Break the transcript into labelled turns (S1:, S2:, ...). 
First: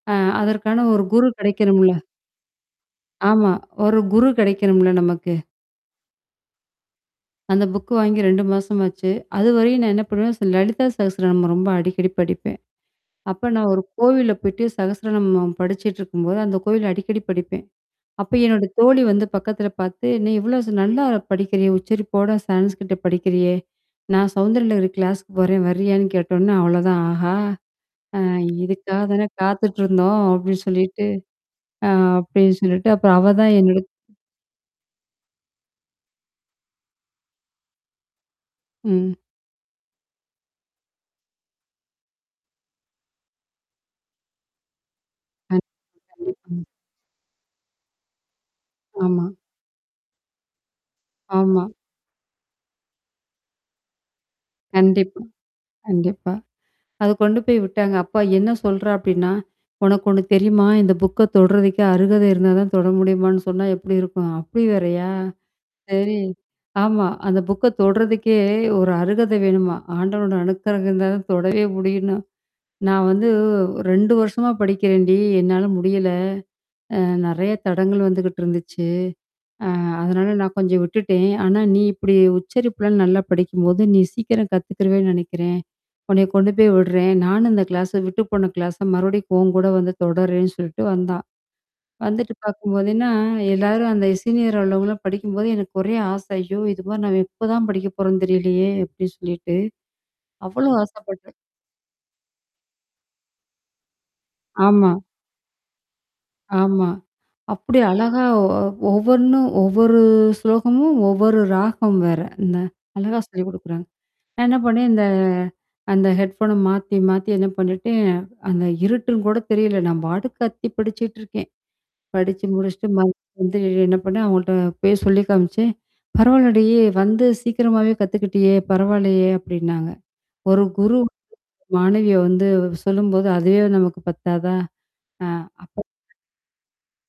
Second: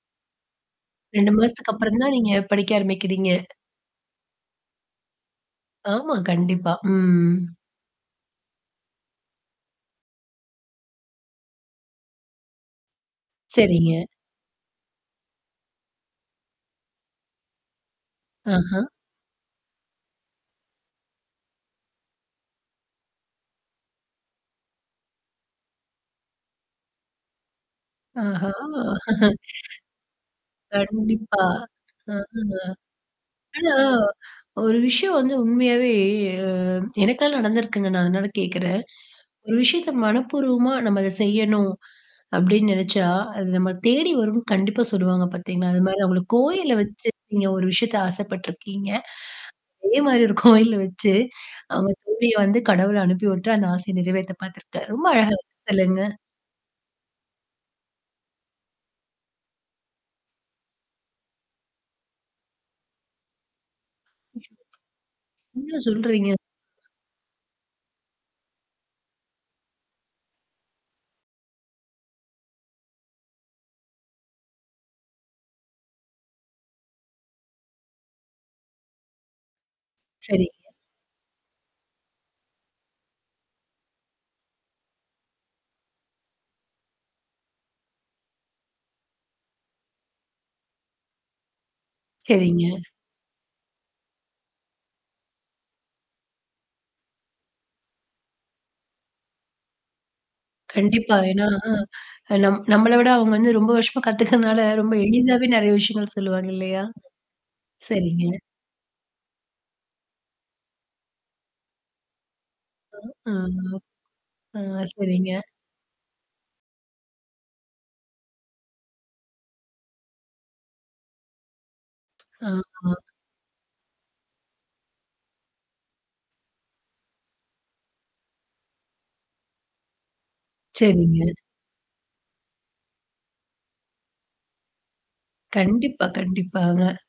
S1: ஆ அதற்கான ஒரு குரு
S2: 2 மாசத்துக்கு
S1: கெடைக்கணும்ல!
S2: அப்புறம் தான நீங்க படிக்க ஆரம்பிக்கிறீங்க!
S1: ஆமா. ஒரு குரு கெடைக்கணும்ல! நமக்கு.
S2: ஆமா, கண்டிப்பா. ம்.
S1: அந்த புக்கு வாங்கி 2 மாசம் ஆச்சு. அதுவரையும் நான் என்னா பண்ணுவேன் ஸ லலிதா சகஸ்வர நாமம் ரொம்ப அடிக்கடி படிப்பேன். அப்ப நான் ஒரு
S2: சரிங்க.
S1: கோவில்ல போய்ட்டு, சகஸ்சர நாமம் படிச்சுட்டு இருக்கும்போது அந்த கோயில்ல அடிக்கடி படிப்பேன். அப்ப என்னோட
S2: ஆஹா!
S1: தோழி வந்து பக்கத்தில பாத்து, நீ இவ்ளோ ஸ் நல்லா படிக்கிறியே உச்சரிப்போட சான்ஸ்கிரீட்ட படிக்கிறியே? நான் சௌந்தரலகரி கிளாஸ்க்கு போறேன்! வர்றியான்னு? கேட்டோன்னே அவ்ளோதான், "ஆஹா! அ
S2: ஆஹா!
S1: இதுக்காக தானே காத்துட்டு இருந்தோம்!" அப்டின்னு சொல்லிட்டு
S2: கண்டிப்பா.
S1: ஆ
S2: ஆமா.
S1: அப்டின்னு சொல்லிட்டு, அப்பறம் அவ தான்
S2: ஆனா
S1: என்னடக்
S2: ஒரு விஷயம் வந்து உண்மையாவே அ எனக்கே நடந்திருக்குங்க நான் அதனால கேட்கறேன்.
S1: ம்.
S2: ஒரு விஷயத்த மனப்பூர்வமா நம்ம அத செய்யணும். அப்டின்னு நெனச்சா, அது நம்மள தேடி வரும்னு கண்டிப்பா சொல்லுவாங்க
S1: அ
S2: பாத்தீங்களா? அது மாரி அவுங்களுக்கு
S1: கண்டிப்பாங்க.
S2: கோயில்ல வச்சு, நீங்க ஒரு விஷயத்த ஆசைப்பட்டுருக்கீங்க.
S1: ஆமா.
S2: அதே மாதரி ஒரு கோயில்ல வச்சு,
S1: ஆமா.
S2: அவுங்க தோழிய வந்து கடவுள் அனுப்பி உட்டு அந்த ஆசைய நிறைவேத்த பாத்துருக்கார். ரொம்ப
S1: கண்டிப்பா,
S2: அழகா சொல்லுங்க.
S1: கண்டிப்பா. அத கொண்டு போய் விட்டாங்க. அப்ப என்னா சொல்றா அப்டின்னா? உனக்கு ஒண்ணு தெரியுமா? இந்த புக்க தொடறதுக்கே அருகதை இருந்தா தான் தொட முடியுமான்னு சொன்னா எப்படி இருக்கும்?
S2: ம்.
S1: அப்டி வேறையா?
S2: என்னா
S1: சரி
S2: சொல்றீங்க?
S1: ஆமா. அந்த புக்க தொடுறதுக்கே ஒரு அருகதை வேணுமாம்! ஆண்டவனோட அணுக்கறகம் இருந்தா தான் தொடவே முடியும்ன்னு "நான் வந்து, ஒ 2 வருஷமா படிக்கிறேன் டி என்னால முடியல! அ நெறையா தடங்கள் வந்துகிட்டு இருந்துச்சு. அ அதனால நான்
S2: சரிங்க.
S1: கொஞ்சம் விட்டுட்டேன். ஆனா நீ இப்படி உச்சரிப்புலாம் நல்லா படிக்கும்போது, நீ சீக்கிரம் கத்துக்கிறவேன்னு நெனைக்கிறேன். உன்னைய கொண்டு போய் விடுறேன்" நானும் இந்த கிளாஸ விட்டு போன கிளாஸ மறுபடியும் உன் கூட வந்து தொடர்றேன்னு சொல்லிட்டு வந்தா. வந்துட்டு
S2: சரிங்க.
S1: பாக்கும்போதுே என்னா, எல்லாரும் அந்த சீனியர் அளவுல படிக்கும்போது எனக்கு ஒரே ஆசை, "ஐயோ! இது மாதிரி நாம எப்ப தான் படிக்க போறோம்ன்னு தெரியலையே!" அப்டி சொல்லிட்டு. அவ்ளோ
S2: கண்டிப்பா.
S1: ஆசைப்பட்டேன்.
S2: ஏன்னா, அ நம் நம்மள விட அவுங்க வந்து ரொம்ப வருஷமா கத்துக்கிறதுனால
S1: ஆமா.
S2: ரொம்ப எளிதாவே நெறையா விஷயங்கள் சொல்லுவாங்க இல்லையா?
S1: ஆமா. அப்டி அழகா
S2: சரிங்க.
S1: ஒ ஒவ்வொண்ணும், ஒவ்வொரு ஸ்லோகமும், ஒவ்வொரு ராகம் வேற! இந்த அழகா
S2: ஆ
S1: சொல்லி குடுக்குறாங்க. நான்
S2: ஆ,
S1: என்னா
S2: ஆ.
S1: பண்ணேன்! இந்த
S2: சரிங்க.
S1: அந்த ஹெட்ஃபோன மாத்தி, மாத்தி என்னா பண்ணீட்டேன அந்த இருட்டுன்னு கூட தெரியல! நான் பாட்டுக்கு கத்தி படிச்சுட்டுருக்கேன். படிச்சு
S2: ஆ
S1: முடிச்சுட்டு
S2: ஆ.
S1: மறுபடி வந்து என்னா பண்ணேன்! அவுங்கள்ட்ட போய் சொல்லி காமிச்சேன். "பரவால்லடி வந்து சீக்கிரமாவே கத்துக்கிட்டியே! பரவால்லையே!" அப்டின்னாங்க. ஒரு குரு
S2: சரிங்க.
S1: மாணவிய வந்து சொல்லும்போது, அதுவே நமக்கு பத்தாததா? ஆ அப்ப
S2: கண்டிப்பா
S1: [unintelligible]
S2: கண்டிப்பாங்க.